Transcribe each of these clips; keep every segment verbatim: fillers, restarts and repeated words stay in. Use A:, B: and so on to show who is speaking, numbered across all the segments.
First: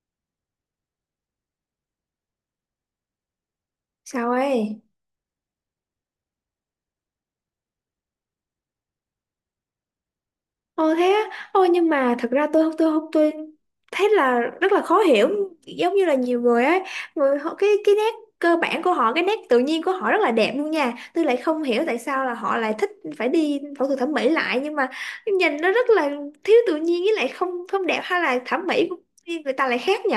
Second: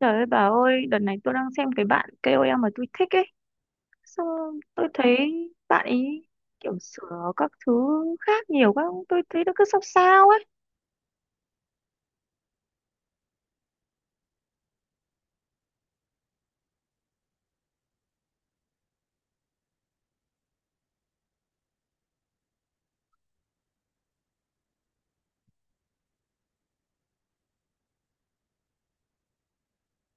A: Trời ơi bà ơi, đợt này tôi đang xem cái bạn ca o lờ mà tôi thích ấy. Xong
B: Sao ấy?
A: tôi thấy bạn ấy kiểu sửa các thứ khác nhiều quá. Tôi thấy nó cứ sao sao ấy.
B: Ồ thế á, ồ nhưng mà thật ra tôi tôi không tôi thấy là rất là khó hiểu. Giống như là nhiều người ấy, người họ, cái cái nét cơ bản của họ, cái nét tự nhiên của họ rất là đẹp luôn nha. Tôi lại không hiểu tại sao là họ lại thích phải đi phẫu thuật thẩm mỹ lại, nhưng mà nhìn nó rất là thiếu tự nhiên, với lại không không đẹp. Hay là thẩm mỹ của người ta lại khác nhỉ?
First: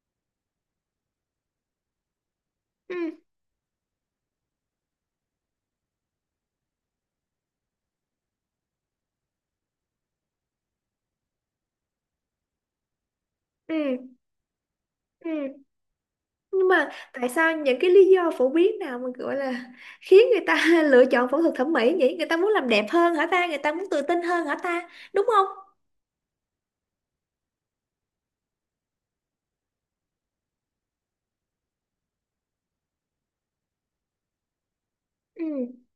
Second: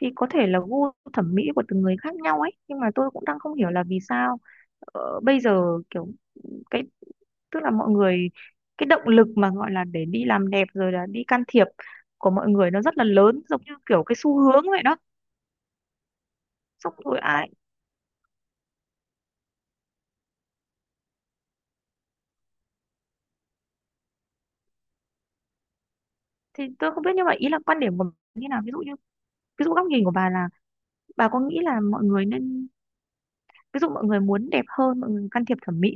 A: Thì có thể là gu thẩm mỹ của từng người khác nhau ấy. Nhưng mà
B: Ừ,
A: tôi cũng đang không hiểu là vì sao ờ, bây giờ kiểu cái, tức là mọi người, cái động lực mà gọi là để đi làm đẹp rồi là đi can thiệp của mọi người nó rất là lớn, giống như kiểu
B: ừ,
A: cái xu hướng vậy đó.
B: ừ, nhưng mà
A: Xong rồi
B: tại
A: ai
B: sao, những cái lý do phổ biến nào mà gọi là khiến người ta lựa chọn phẫu thuật thẩm mỹ vậy? Người ta muốn làm đẹp hơn hả ta? Người ta muốn tự tin hơn hả ta, đúng không?
A: thì tôi không biết, nhưng mà ý là quan điểm của bà như nào, ví dụ như ví dụ góc nhìn của bà là, bà có nghĩ là mọi người nên, ví dụ mọi người muốn đẹp hơn, mọi người can
B: Ừ.
A: thiệp thẩm mỹ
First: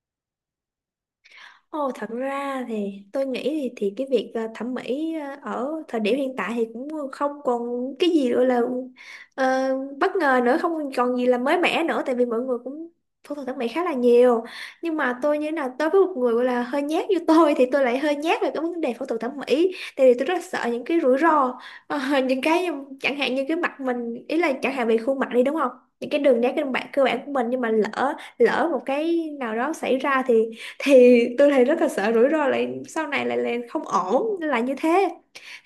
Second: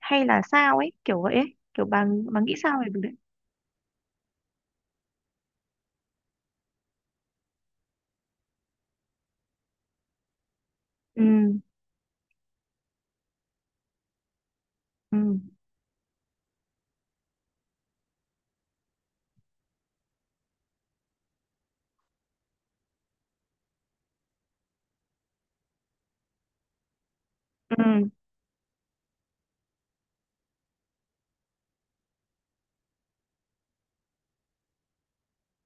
A: hay là sao ấy, kiểu vậy ấy, kiểu
B: Ồ,
A: bà
B: thật
A: bà nghĩ
B: ra
A: sao về việc
B: thì
A: đấy?
B: tôi nghĩ thì, thì cái việc ờ, thẩm mỹ ờ, ở thời điểm hiện tại thì cũng không còn cái gì gọi là ờ, bất ngờ nữa, không còn
A: Ừ,
B: gì là mới mẻ nữa, tại vì mọi người cũng phẫu thuật thẩm mỹ khá là nhiều. Nhưng mà tôi
A: ừ,
B: như thế nào, tôi với một người gọi là hơi nhát như tôi thì tôi lại hơi nhát về cái vấn đề phẫu thuật thẩm mỹ, tại vì tôi rất là sợ những cái rủi ro. Ờ, những cái, chẳng hạn như cái mặt mình, ý là chẳng hạn về khuôn mặt đi, đúng không? Những cái đường nét cơ bản cơ bản của mình, nhưng mà
A: ừ,
B: lỡ lỡ một cái nào đó xảy ra thì thì tôi thấy rất là sợ rủi ro, lại sau này lại là không ổn, là như thế.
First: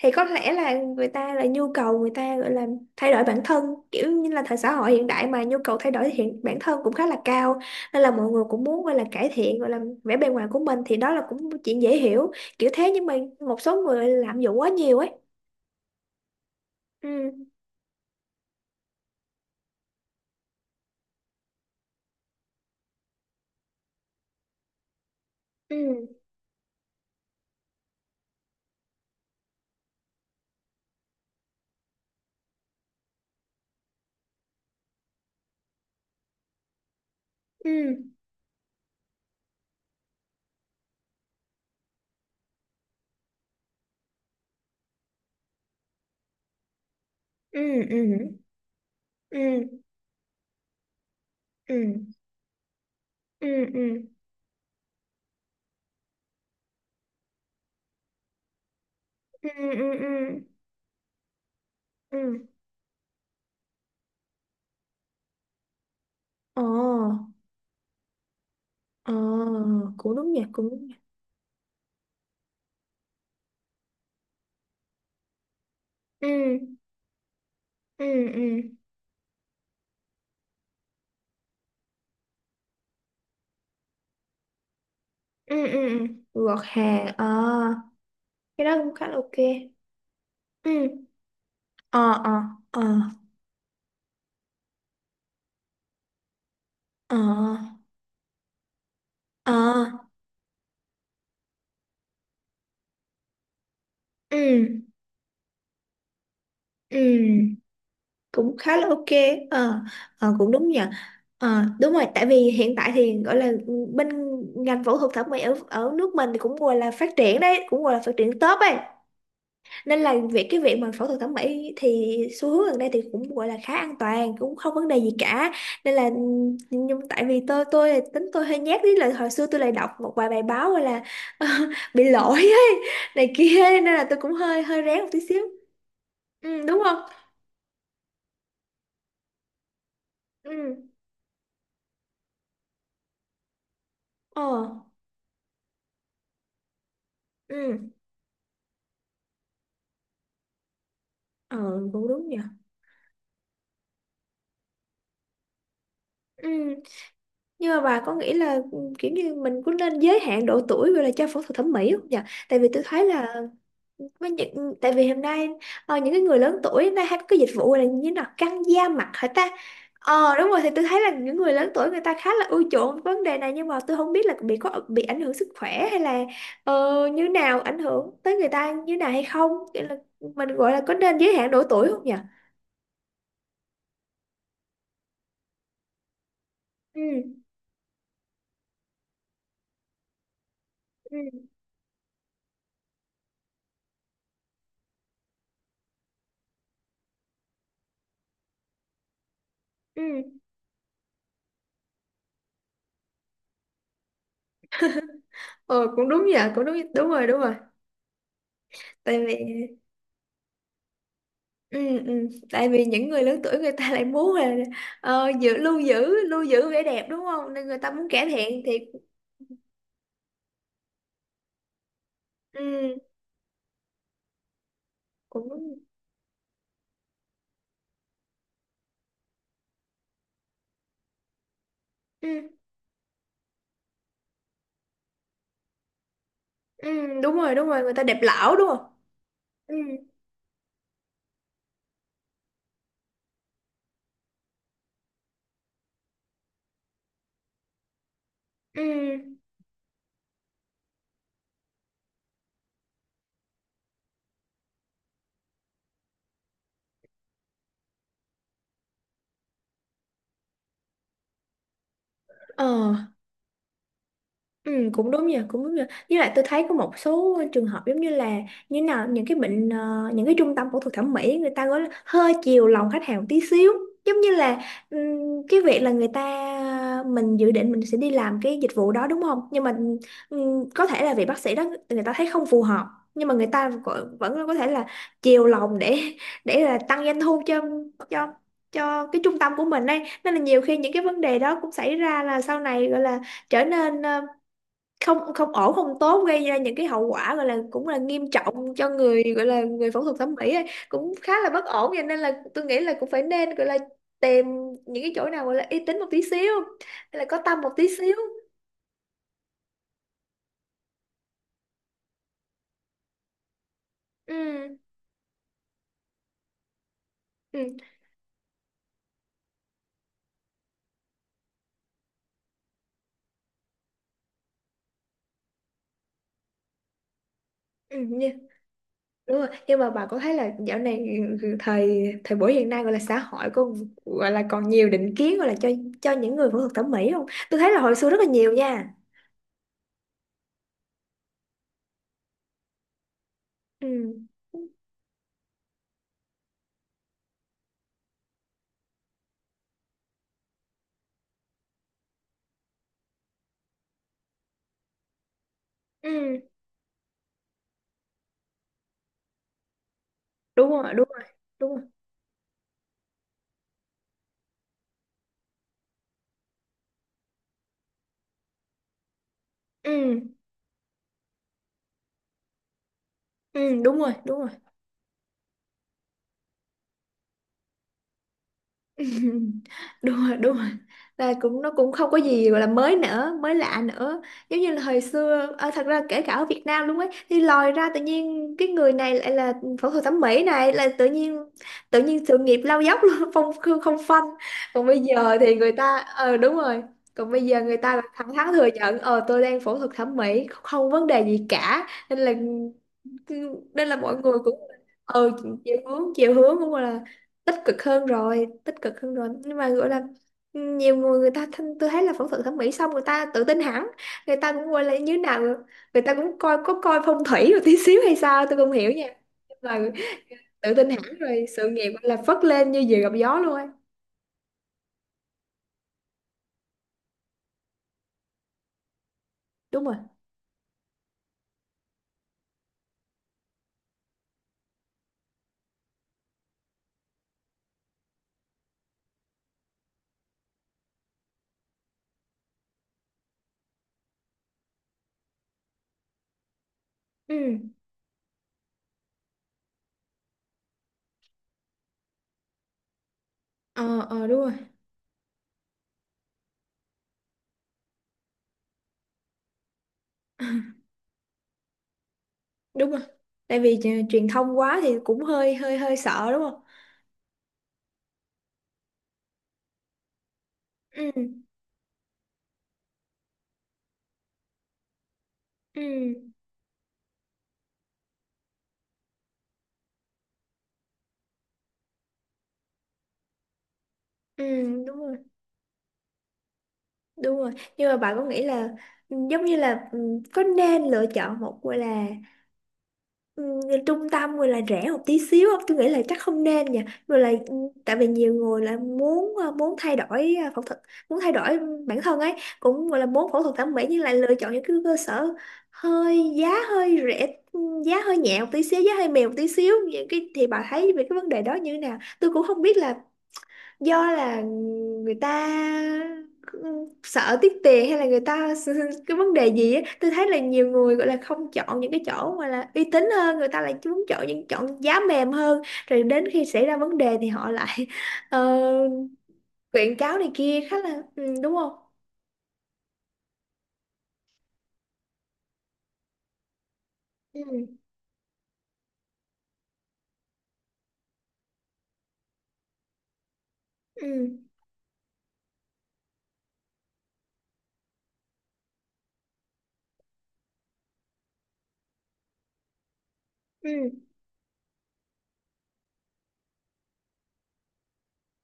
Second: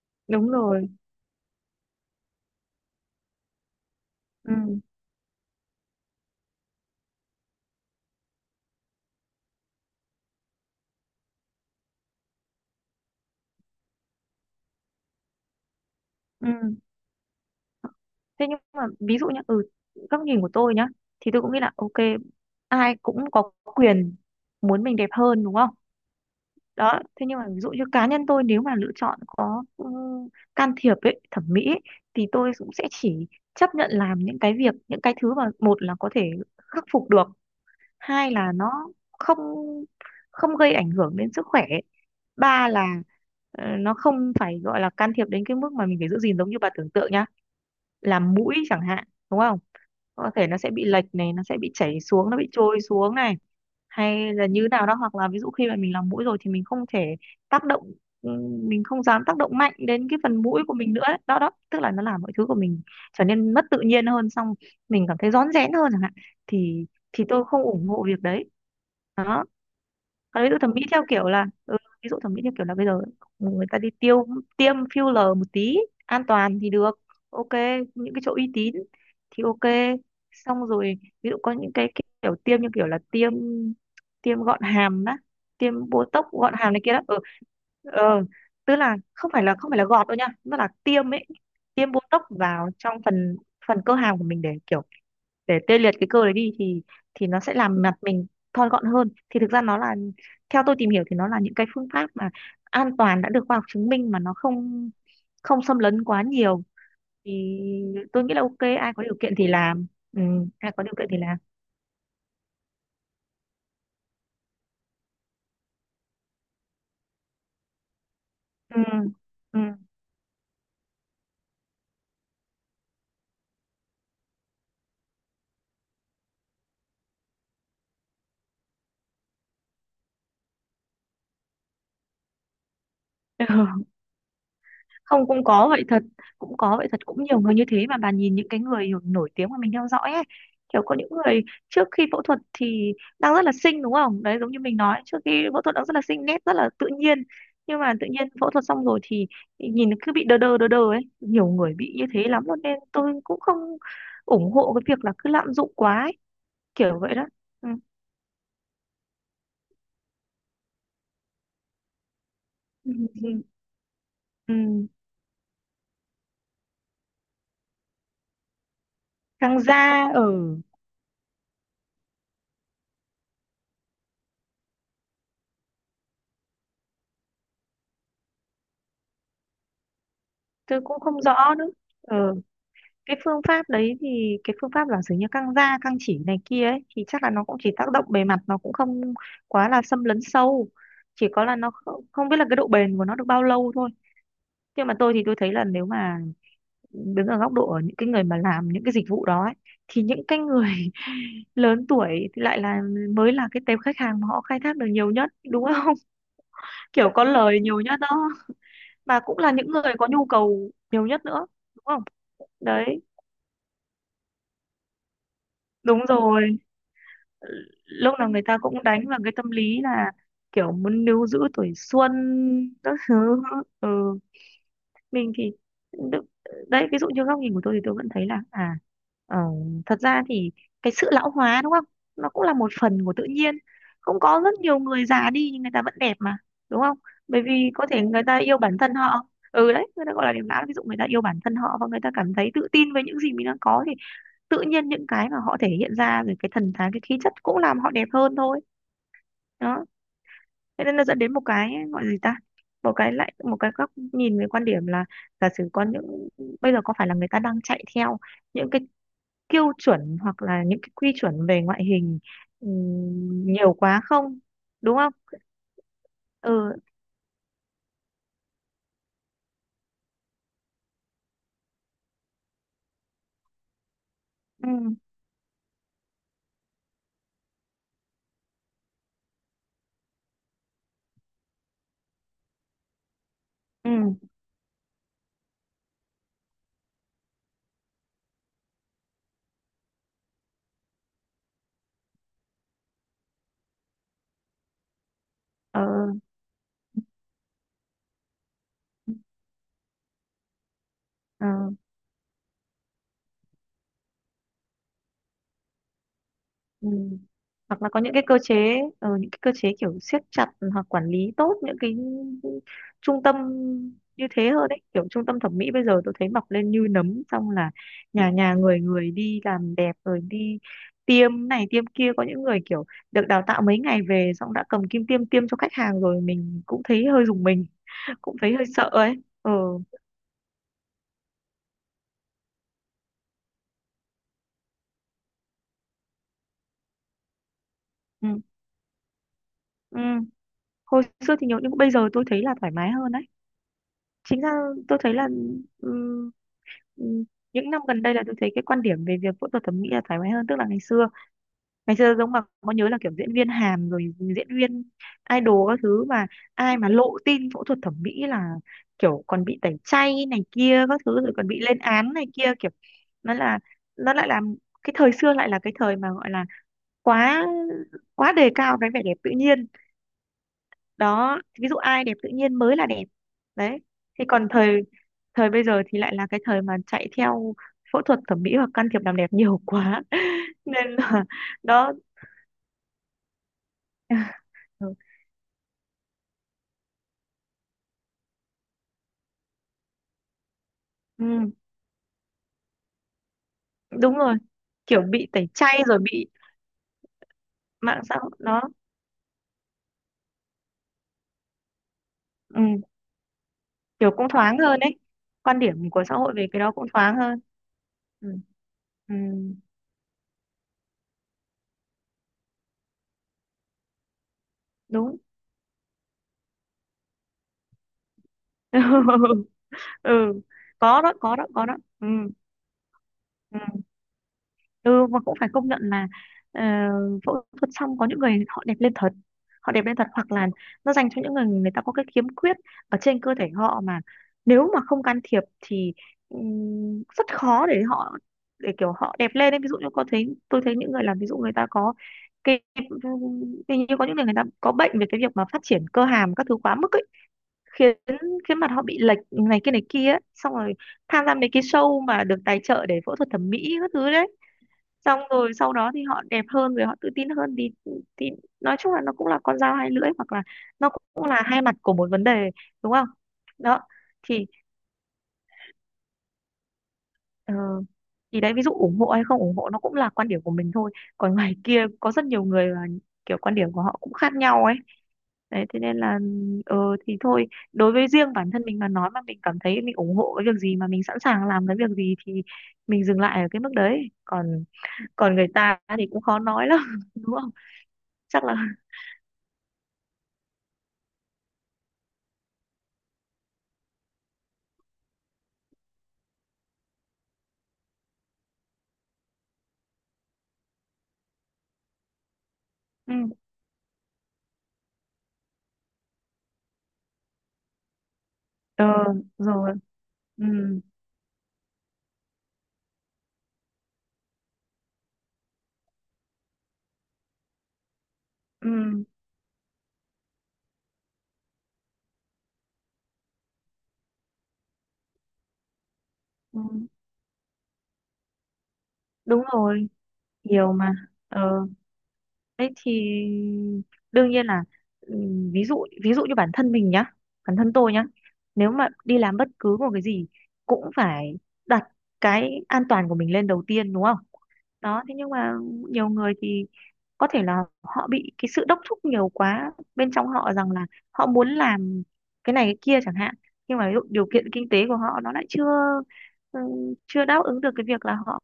B: Thì có
A: đúng
B: lẽ là
A: rồi.
B: người ta, là nhu cầu người ta gọi là thay đổi bản thân, kiểu như là thời xã
A: Ừ,
B: hội hiện đại mà nhu cầu thay đổi hiện bản thân cũng khá là cao, nên là mọi người cũng muốn gọi là cải thiện gọi là vẻ bề ngoài của mình, thì đó là cũng một chuyện dễ hiểu. Kiểu thế nhưng mà một số người lạm dụng quá nhiều ấy.
A: ừ.
B: ừ,
A: Thế nhưng mà ví dụ nhá, ừ, góc nhìn của tôi nhá, thì tôi cũng nghĩ là ok, ai cũng có quyền muốn mình đẹp hơn, đúng không?
B: ừ,
A: Đó, thế nhưng mà ví dụ như cá nhân tôi, nếu mà lựa chọn có ừ, can thiệp ấy, thẩm mỹ ấy, thì tôi cũng sẽ chỉ chấp nhận làm những cái việc, những cái thứ mà một là có thể khắc phục được,
B: ừ,
A: hai là nó không không gây ảnh hưởng đến sức khỏe, ba là ờ, nó không phải gọi là can thiệp đến cái mức mà mình phải giữ gìn, giống như bà tưởng tượng nhá,
B: ừ, ừ,
A: làm mũi chẳng hạn, đúng không?
B: ừ,
A: Có thể nó sẽ bị lệch này, nó sẽ bị
B: ừ,
A: chảy xuống, nó bị trôi xuống này,
B: ừ, ừ, ừ,
A: hay là như nào đó. Hoặc là ví dụ khi mà mình làm mũi rồi thì mình không thể tác động, ừ, mình không dám tác
B: ừ,
A: động mạnh
B: ừ,
A: đến cái
B: ừ,
A: phần mũi của mình nữa ấy. Đó đó, tức là nó làm mọi
B: ừ.
A: thứ của mình trở nên mất tự nhiên hơn, xong mình cảm thấy rón rén hơn chẳng hạn,
B: Ồ.
A: thì thì tôi không ủng hộ việc đấy.
B: Ờ,
A: Đó,
B: cũng đúng nhỉ,
A: còn ví dụ
B: cũng
A: thẩm mỹ
B: đúng nhỉ.
A: theo kiểu là ừ, ví dụ thẩm mỹ theo kiểu là bây giờ người ta đi tiêu tiêm filler một tí, an
B: Ừ,
A: toàn thì được, ok,
B: ừ,
A: những cái chỗ uy
B: ừ,
A: tín thì ok. Xong rồi ví dụ có những cái kiểu tiêm, như kiểu là tiêm tiêm gọn hàm đó,
B: ừ, ừ,
A: tiêm
B: ừ.
A: botox gọn
B: Gọt
A: hàm này kia đó,
B: hà,
A: ừ,
B: ờ,
A: ờ
B: cái đó
A: tức
B: cũng
A: là
B: khá là
A: không
B: ok.
A: phải là không phải là gọt đâu nha, nó là
B: Ừ,
A: tiêm ấy, tiêm
B: ờ,
A: botox
B: ờ,
A: vào
B: ờ,
A: trong phần phần cơ hàm của mình để kiểu, để tê liệt cái cơ đấy đi, thì
B: ờ,
A: thì nó sẽ làm mặt mình thon gọn hơn. Thì thực
B: ờ,
A: ra nó là, theo tôi tìm hiểu thì nó là những cái phương pháp mà an toàn, đã được khoa học chứng minh, mà nó
B: ừ,
A: không không xâm lấn quá nhiều, thì
B: ừ,
A: tôi nghĩ là
B: cũng
A: ok,
B: khá là
A: ai có
B: ok.
A: điều kiện thì
B: Ờ,
A: làm, ừ,
B: ờ cũng đúng
A: ai
B: nhỉ.
A: có điều kiện thì làm.
B: Ờ, đúng rồi, tại vì hiện tại thì gọi là bên ngành phẫu thuật thẩm mỹ ở, ở nước mình thì cũng gọi là phát triển đấy, cũng gọi là phát triển tốt ấy.
A: Ừ, ừ.
B: Nên là việc, cái việc mà phẫu thuật thẩm mỹ thì xu hướng gần đây thì cũng gọi là khá an toàn, cũng không vấn đề gì cả, nên là, nhưng nhưng tại vì tôi tôi là tính tôi hơi nhát, với là hồi xưa tôi lại đọc một vài bài báo gọi là bị lỗi ấy, này kia, nên là tôi cũng hơi hơi rén một tí
A: Không,
B: xíu.
A: cũng có vậy thật, cũng
B: Ừ,
A: có
B: đúng
A: vậy
B: không?
A: thật, cũng nhiều người như thế. Mà bà nhìn những cái người nổi nổi tiếng mà mình theo dõi ấy,
B: Ừ.
A: kiểu có những người trước khi phẫu thuật thì đang rất là xinh, đúng không? Đấy,
B: Ờ.
A: giống như mình nói, trước khi phẫu thuật đang rất là xinh, nét rất là tự nhiên, nhưng
B: Ừ.
A: mà tự nhiên phẫu thuật xong rồi thì nhìn cứ bị đờ đờ đờ đờ ấy, nhiều
B: Ờ
A: người bị như
B: cũng
A: thế
B: đúng nhỉ.
A: lắm luôn, nên tôi cũng không ủng hộ cái việc là cứ lạm dụng quá ấy.
B: Ừ,
A: Kiểu vậy đó. Ừ.
B: nhưng mà bà có nghĩ là kiểu như mình cũng nên giới hạn độ tuổi gọi là cho phẫu thuật thẩm mỹ không nhỉ? Tại vì tôi thấy là, với
A: Ừ.
B: những,
A: Ừ.
B: tại vì hôm nay, ờ, những cái người lớn tuổi hôm nay hay có cái dịch vụ gọi là như thế nào, căng da mặt hả ta?
A: Căng da ở,
B: Ờ đúng
A: ừ.
B: rồi, thì tôi thấy là những người lớn tuổi người ta khá là ưa chuộng vấn đề này, nhưng mà tôi không biết là bị có bị ảnh hưởng sức khỏe hay là, ờ, như nào, ảnh hưởng tới người ta như nào hay không. Nghĩa là mình gọi
A: Tôi
B: là có
A: cũng
B: nên
A: không
B: giới hạn
A: rõ
B: độ
A: nữa.
B: tuổi không nhỉ?
A: Ừ. Cái phương pháp đấy thì, cái phương pháp là giống như căng da, căng chỉ này kia ấy,
B: Ừ,
A: thì chắc là nó cũng chỉ tác động bề mặt, nó cũng không quá là xâm lấn sâu, chỉ có
B: ừ,
A: là nó không, không biết là cái độ bền của nó được bao lâu thôi. Nhưng mà tôi thì tôi thấy là, nếu mà đứng ở góc độ ở những cái người mà làm những cái dịch vụ đó ấy, thì những
B: ừ.
A: cái người lớn tuổi thì lại là, mới là cái tệp khách hàng mà họ khai thác được nhiều nhất, đúng
B: Ờ
A: không?
B: cũng đúng nhỉ, cũng đúng, đúng
A: Kiểu có
B: rồi, đúng rồi.
A: lời nhiều nhất đó,
B: Tại
A: mà
B: vì,
A: cũng là những người có nhu cầu nhiều nhất nữa, đúng
B: ừ,
A: không?
B: ừ. Tại vì
A: Đấy.
B: những người lớn tuổi người ta lại muốn là, ờ, giữ lưu
A: Đúng
B: giữ lưu
A: rồi,
B: giữ vẻ đẹp, đúng không, nên người ta muốn
A: lúc
B: cải
A: nào người ta
B: thiện thì,
A: cũng đánh vào cái tâm lý là kiểu muốn níu giữ tuổi xuân
B: ừ,
A: các thứ. Ừ. Mình
B: cũng,
A: thì đ- đấy, ví dụ như góc nhìn của tôi thì tôi vẫn thấy là à ờ, thật ra thì cái sự lão hóa, đúng không,
B: ừ,
A: nó cũng là một phần của tự nhiên. Cũng có rất nhiều người già đi nhưng người ta vẫn đẹp mà, đúng
B: ừ,
A: không?
B: đúng
A: Bởi
B: rồi, đúng
A: vì
B: rồi,
A: có
B: người
A: thể
B: ta đẹp
A: người ta
B: lão
A: yêu
B: đúng
A: bản
B: không.
A: thân họ, ừ,
B: Ừ,
A: đấy người ta gọi là điểm lão, ví dụ người ta yêu bản thân họ và người ta cảm thấy tự tin với những gì mình đang có, thì tự nhiên những cái mà họ thể hiện ra rồi cái thần thái, cái khí chất cũng làm họ đẹp hơn thôi.
B: ừ.
A: Đó, thế nên nó dẫn đến một cái gọi là gì ta, một cái lại một cái góc nhìn về quan điểm là, giả sử con những, bây giờ có phải là người ta đang chạy theo những cái tiêu chuẩn hoặc là những cái quy chuẩn về ngoại hình
B: Ờ.
A: ừm, nhiều quá không,
B: Ừ,
A: đúng
B: cũng
A: không?
B: đúng nhỉ, cũng đúng nhỉ. Với lại tôi
A: Ừ,
B: thấy có một số trường hợp giống như là, như nào, những cái bệnh, ờ, những cái trung tâm phẫu thuật thẩm mỹ người ta gọi là hơi chiều lòng khách hàng một tí xíu. Giống như là,
A: ừ,
B: ừm, cái việc là người ta, mình dự định mình sẽ đi làm cái dịch vụ đó đúng không? Nhưng mà, ừm, có thể là vị bác sĩ đó người ta thấy không phù hợp, nhưng mà người ta
A: ừ,
B: vẫn vẫn có thể là chiều lòng để để là tăng doanh thu cho cho cho cái trung tâm của mình ấy. Nên là nhiều khi những cái vấn đề đó cũng xảy ra, là sau này gọi là trở nên không không ổn,
A: ờ,
B: không tốt, gây ra những cái hậu quả gọi là cũng là nghiêm trọng cho người, gọi là người phẫu thuật thẩm mỹ ấy. Cũng khá
A: ờ.
B: là bất ổn, vậy nên là tôi nghĩ là cũng phải nên gọi là tìm những cái chỗ nào gọi là uy tín một tí xíu
A: Ừ.
B: hay là có tâm một
A: Hoặc
B: tí
A: là có những
B: xíu.
A: cái cơ chế, ờ, những cái cơ chế kiểu siết chặt hoặc quản lý tốt những cái trung tâm như thế hơn
B: Ừ,
A: đấy, kiểu trung tâm thẩm mỹ bây giờ tôi thấy mọc lên như nấm, xong
B: ừ,
A: là nhà nhà người người đi làm đẹp rồi đi tiêm này tiêm kia, có những người kiểu được đào tạo mấy ngày về xong đã cầm kim tiêm tiêm cho khách hàng rồi, mình cũng thấy hơi rùng mình,
B: ừ nha.
A: cũng thấy hơi sợ ấy.
B: Đúng rồi,
A: Ờ.
B: nhưng mà bà có thấy là dạo này thời thời buổi hiện nay gọi là xã hội có gọi là còn nhiều định kiến gọi là cho cho những người phẫu thuật thẩm mỹ không? Tôi thấy là hồi xưa rất là
A: Ừ.
B: nhiều nha.
A: Ừ. Hồi xưa thì nhiều nhưng bây giờ tôi thấy là thoải mái hơn đấy,
B: Ừ,
A: chính ra. Tôi thấy là ừ, ừ, những năm gần đây là tôi thấy cái quan điểm về việc phẫu thuật thẩm mỹ là thoải mái hơn, tức là ngày xưa, ngày xưa giống mà có nhớ là kiểu diễn viên Hàn rồi diễn viên idol các thứ mà
B: ừ,
A: ai mà lộ tin phẫu thuật thẩm mỹ là kiểu còn bị tẩy chay này
B: đúng
A: kia
B: rồi,
A: các
B: đúng
A: thứ
B: rồi,
A: rồi còn bị
B: đúng
A: lên
B: rồi.
A: án này kia, kiểu nó là nó lại làm, cái thời xưa lại là cái thời mà gọi là quá quá đề cao cái vẻ đẹp tự nhiên.
B: Ừ.
A: Đó, ví dụ ai đẹp tự nhiên mới là đẹp. Đấy,
B: Ừ, đúng rồi,
A: thì
B: đúng
A: còn
B: rồi.
A: thời thời bây giờ thì lại là cái thời mà chạy theo phẫu thuật thẩm mỹ hoặc can thiệp làm đẹp nhiều quá,
B: Đúng rồi, đúng rồi.
A: nên là.
B: Là cũng, nó cũng
A: Đó.
B: không có gì gọi là mới nữa, mới lạ nữa. Giống như là
A: Ừ,
B: hồi xưa, à, thật ra kể cả ở Việt Nam luôn ấy, thì lòi ra tự nhiên cái người này lại là phẫu thuật thẩm mỹ này, là tự
A: ừ,
B: nhiên tự nhiên sự nghiệp lao dốc luôn, không không không
A: đúng
B: phanh.
A: rồi,
B: Còn bây
A: kiểu bị
B: giờ
A: tẩy
B: thì người
A: chay
B: ta,
A: rồi bị
B: ờ đúng rồi. Còn bây giờ người ta là
A: mạng xã hội
B: thẳng thắn
A: nó,
B: thừa nhận, ờ tôi đang phẫu thuật thẩm mỹ, không vấn đề gì cả, nên là,
A: ừ,
B: Cứ- nên là
A: kiểu
B: mọi
A: cũng
B: người
A: thoáng
B: cũng,
A: hơn đấy,
B: ờ,
A: quan
B: chiều
A: điểm của
B: hướng,
A: xã hội
B: chiều
A: về
B: hướng
A: cái
B: cũng
A: đó
B: gọi
A: cũng
B: là
A: thoáng hơn.
B: tích cực hơn
A: Ừ,
B: rồi, tích cực hơn
A: ừ,
B: rồi, nhưng mà gọi là, nhiều người, người ta thân, tôi thấy là phẫu thuật thẩm mỹ xong người ta tự tin hẳn, người ta cũng gọi là
A: đúng.
B: như nào, người ta cũng coi, có coi phong thủy một tí xíu hay sao tôi không hiểu nha, nhưng mà
A: Ừ,
B: tự tin
A: có
B: hẳn
A: đó, có
B: rồi,
A: đó, có
B: sự
A: đó.
B: nghiệp
A: Ừ.
B: gọi là phất lên như diều gặp gió luôn
A: Ừ.
B: ấy.
A: Ừ, mà cũng phải công nhận là ờ, phẫu thuật xong có những người họ đẹp lên thật, họ
B: Đúng
A: đẹp
B: rồi.
A: lên thật, hoặc là nó dành cho những người, người ta có cái khiếm khuyết ở trên cơ thể họ mà nếu mà không can thiệp thì, ừm, rất khó để họ để kiểu họ đẹp lên ấy. Ví dụ như có thấy tôi thấy những người làm, ví dụ người ta có cái hình, như có những người, người ta có bệnh về cái việc mà phát triển cơ hàm các thứ quá mức ấy,
B: Ừ.
A: khiến khiến mặt họ bị lệch này kia này kia ấy. Xong rồi tham gia mấy cái show mà được tài trợ để phẫu thuật thẩm mỹ các
B: Ờ,
A: thứ
B: ờ
A: đấy,
B: đúng rồi.
A: xong rồi sau đó thì họ đẹp hơn, rồi họ tự tin hơn thì thì nói chung là nó cũng là con dao hai lưỡi, hoặc là nó cũng là hai mặt của một vấn đề,
B: Đúng
A: đúng
B: rồi,
A: không?
B: tại vì
A: Đó
B: truyền
A: thì
B: thông quá thì cũng hơi hơi hơi sợ, đúng không?
A: ờ, thì đấy, ví dụ ủng hộ hay không ủng hộ nó cũng là quan điểm của mình thôi.
B: Ừ,
A: Còn ngoài kia có rất nhiều người là kiểu quan điểm của họ cũng khác nhau ấy. Đấy thế
B: ừ,
A: nên là ờ thì thôi, đối với riêng bản thân mình mà nói, mà mình cảm thấy mình ủng hộ cái việc gì mà mình sẵn sàng làm cái việc gì thì mình dừng lại ở cái mức đấy.
B: ừ,
A: còn
B: đúng rồi,
A: còn người ta thì cũng khó nói lắm. Đúng
B: đúng
A: không?
B: rồi, nhưng mà bạn có nghĩ
A: Chắc là
B: là, ừ, giống như là, ừ, có nên lựa chọn một gọi là, ừ, trung tâm gọi là rẻ một tí xíu không? Tôi nghĩ là chắc không nên nha, rồi là, ừ, tại vì nhiều người là muốn, ờ, muốn thay đổi, ờ, phẫu thuật, muốn thay đổi bản thân ấy, cũng gọi là
A: ừ.
B: muốn phẫu thuật thẩm mỹ, nhưng lại lựa chọn những cái cơ sở hơi giá hơi rẻ, ừ, giá hơi nhẹ một tí xíu,
A: Ờ
B: giá hơi mềm một tí
A: rồi,
B: xíu, những cái,
A: ừ,
B: thì bà thấy về cái vấn đề đó như thế nào? Tôi cũng không biết là, do là người ta sợ tiếc tiền hay là người ta
A: ừ,
B: cái vấn đề gì á? Tôi thấy là nhiều người gọi là không chọn những cái chỗ mà là uy tín hơn, người ta lại muốn chọn những, chọn giá mềm hơn, rồi đến khi
A: ừ,
B: xảy ra vấn đề thì họ lại ờ,
A: đúng rồi,
B: quyện cáo này kia,
A: nhiều
B: khá
A: mà.
B: là, ừ, đúng
A: Ờ.
B: không?
A: Đấy thì đương nhiên là, ừ, ví dụ ví dụ như bản thân mình nhá, bản thân
B: Ừ,
A: tôi nhá. Nếu mà đi làm bất cứ một cái gì cũng phải đặt cái an toàn của mình lên đầu tiên, đúng không?
B: ừ,
A: Đó, thế nhưng mà nhiều người thì có thể là họ bị cái sự đốc thúc nhiều quá bên trong họ, rằng là họ muốn làm cái này cái kia chẳng hạn. Nhưng mà ví dụ
B: ừ,
A: điều kiện kinh tế của họ nó lại chưa, ừ, chưa đáp ứng được cái việc là họ,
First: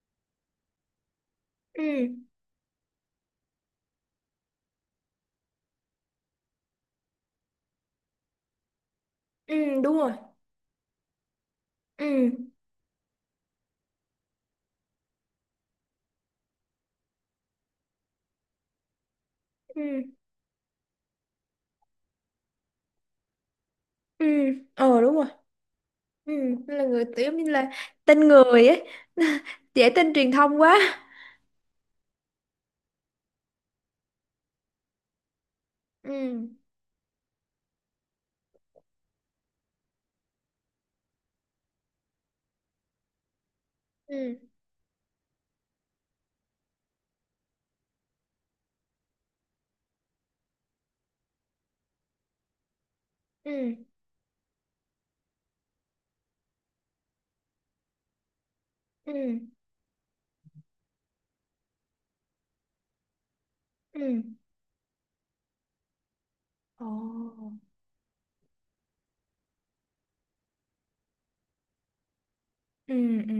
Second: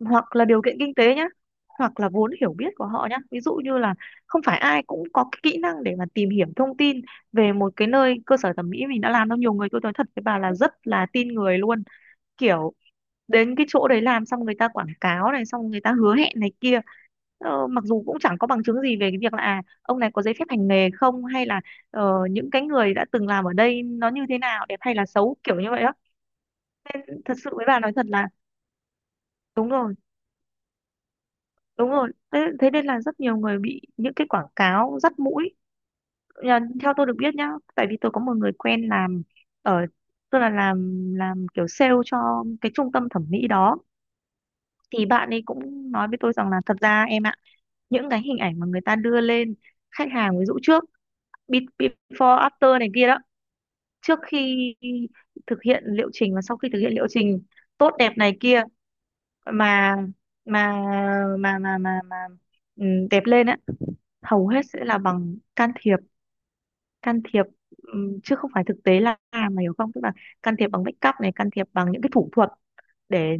A: hoặc là điều kiện kinh tế nhá, hoặc là
B: ừ,
A: vốn hiểu biết của họ nhá. Ví dụ như là không phải ai cũng có cái kỹ năng để mà tìm hiểu thông tin về một cái nơi cơ sở thẩm mỹ mình đã làm đâu. Nhiều người
B: ừ,
A: tôi nói
B: đúng
A: thật
B: rồi,
A: với bà là rất là tin người luôn,
B: ừ,
A: kiểu đến cái chỗ đấy làm xong người ta quảng cáo này, xong người ta hứa hẹn này kia. Ờ, mặc dù cũng chẳng có bằng chứng gì về cái việc là à,
B: ừ,
A: ông này có giấy phép hành nghề không, hay là ờ, những cái người đã từng làm ở đây nó như
B: ừ,
A: thế nào, đẹp hay
B: ờ
A: là
B: đúng rồi.
A: xấu, kiểu như vậy đó.
B: Ừ nên là người
A: Nên
B: tiểu
A: thật sự
B: như
A: với
B: là
A: bà nói thật
B: tin
A: là
B: người ấy,
A: đúng
B: dễ
A: rồi,
B: tin truyền thông quá.
A: đúng rồi. Thế, thế nên là rất nhiều người bị những cái quảng cáo dắt mũi.
B: Ừ,
A: Nhờ- theo tôi được biết nhá, tại vì tôi có một người quen làm ở, tức là làm làm kiểu sale cho cái trung tâm thẩm mỹ đó,
B: ừ,
A: thì bạn ấy cũng nói với tôi rằng là thật ra em ạ, những cái hình ảnh mà người ta đưa lên khách hàng, ví dụ trước, be- before after này kia đó,
B: ừ,
A: trước khi thực hiện liệu trình và sau khi thực hiện liệu trình tốt đẹp này kia,
B: ừ,
A: mà mà mà mà mà, mà ừ, đẹp lên á,
B: ừ.
A: hầu hết sẽ là bằng can thiệp, can thiệp,
B: Ồ.
A: ừm, chứ không phải thực tế. Là à, mày hiểu không, tức là can thiệp bằng make up này, can thiệp bằng những cái thủ thuật
B: Ừ, ừ,
A: để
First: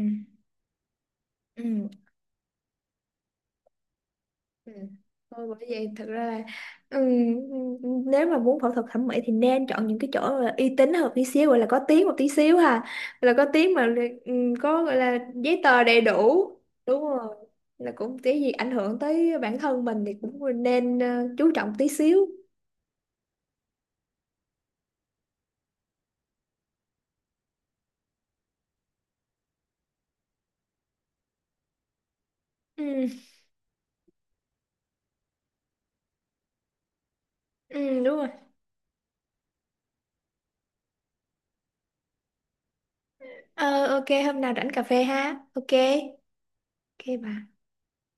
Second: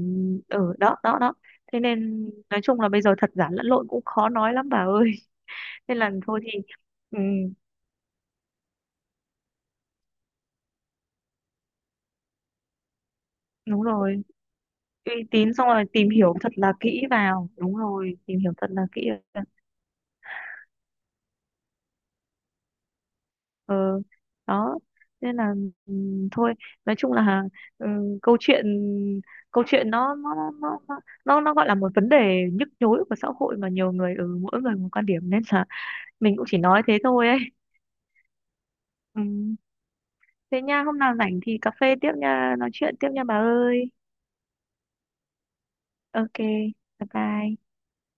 A: ở, ừ, đó đó đó. Thế
B: ừ,
A: nên nói chung là bây giờ thật giả lẫn lộn, cũng khó nói lắm
B: ừ.
A: bà ơi.
B: Thôi, bởi vậy
A: Nên
B: thật
A: là
B: ra
A: thôi
B: là,
A: thì
B: ừ,
A: ừm,
B: ừ, nếu mà muốn phẫu thuật thẩm mỹ thì nên chọn những cái chỗ là uy tín hơn một tí xíu, gọi là có tiếng một tí xíu ha, là có tiếng
A: đúng
B: mà.
A: rồi,
B: Ừ, có gọi
A: uy
B: là
A: tín,
B: giấy
A: xong
B: tờ
A: rồi
B: đầy
A: tìm hiểu
B: đủ,
A: thật là
B: đúng
A: kỹ
B: rồi,
A: vào, đúng
B: là
A: rồi,
B: cũng
A: tìm
B: cái gì
A: hiểu thật
B: ảnh
A: là
B: hưởng
A: kỹ.
B: tới bản thân mình thì cũng nên, ờ, chú trọng tí xíu.
A: Ờ, đó, nên là ừm, thôi, nói chung là, ừ, câu chuyện câu chuyện nó nó nó nó nó nó nó gọi là một vấn đề nhức nhối
B: Ừ,
A: của xã hội, mà nhiều người ở mỗi người một quan điểm, nên là mình cũng chỉ nói thế thôi ấy.
B: ừ, đúng rồi.
A: Ừ. Thế nha, hôm nào rảnh thì cà phê tiếp nha, nói chuyện tiếp nha bà
B: Ờ
A: ơi.
B: ok, hôm nào rảnh cà phê ha, ok.
A: Ok,
B: Ok,
A: bye
B: bye.
A: bye.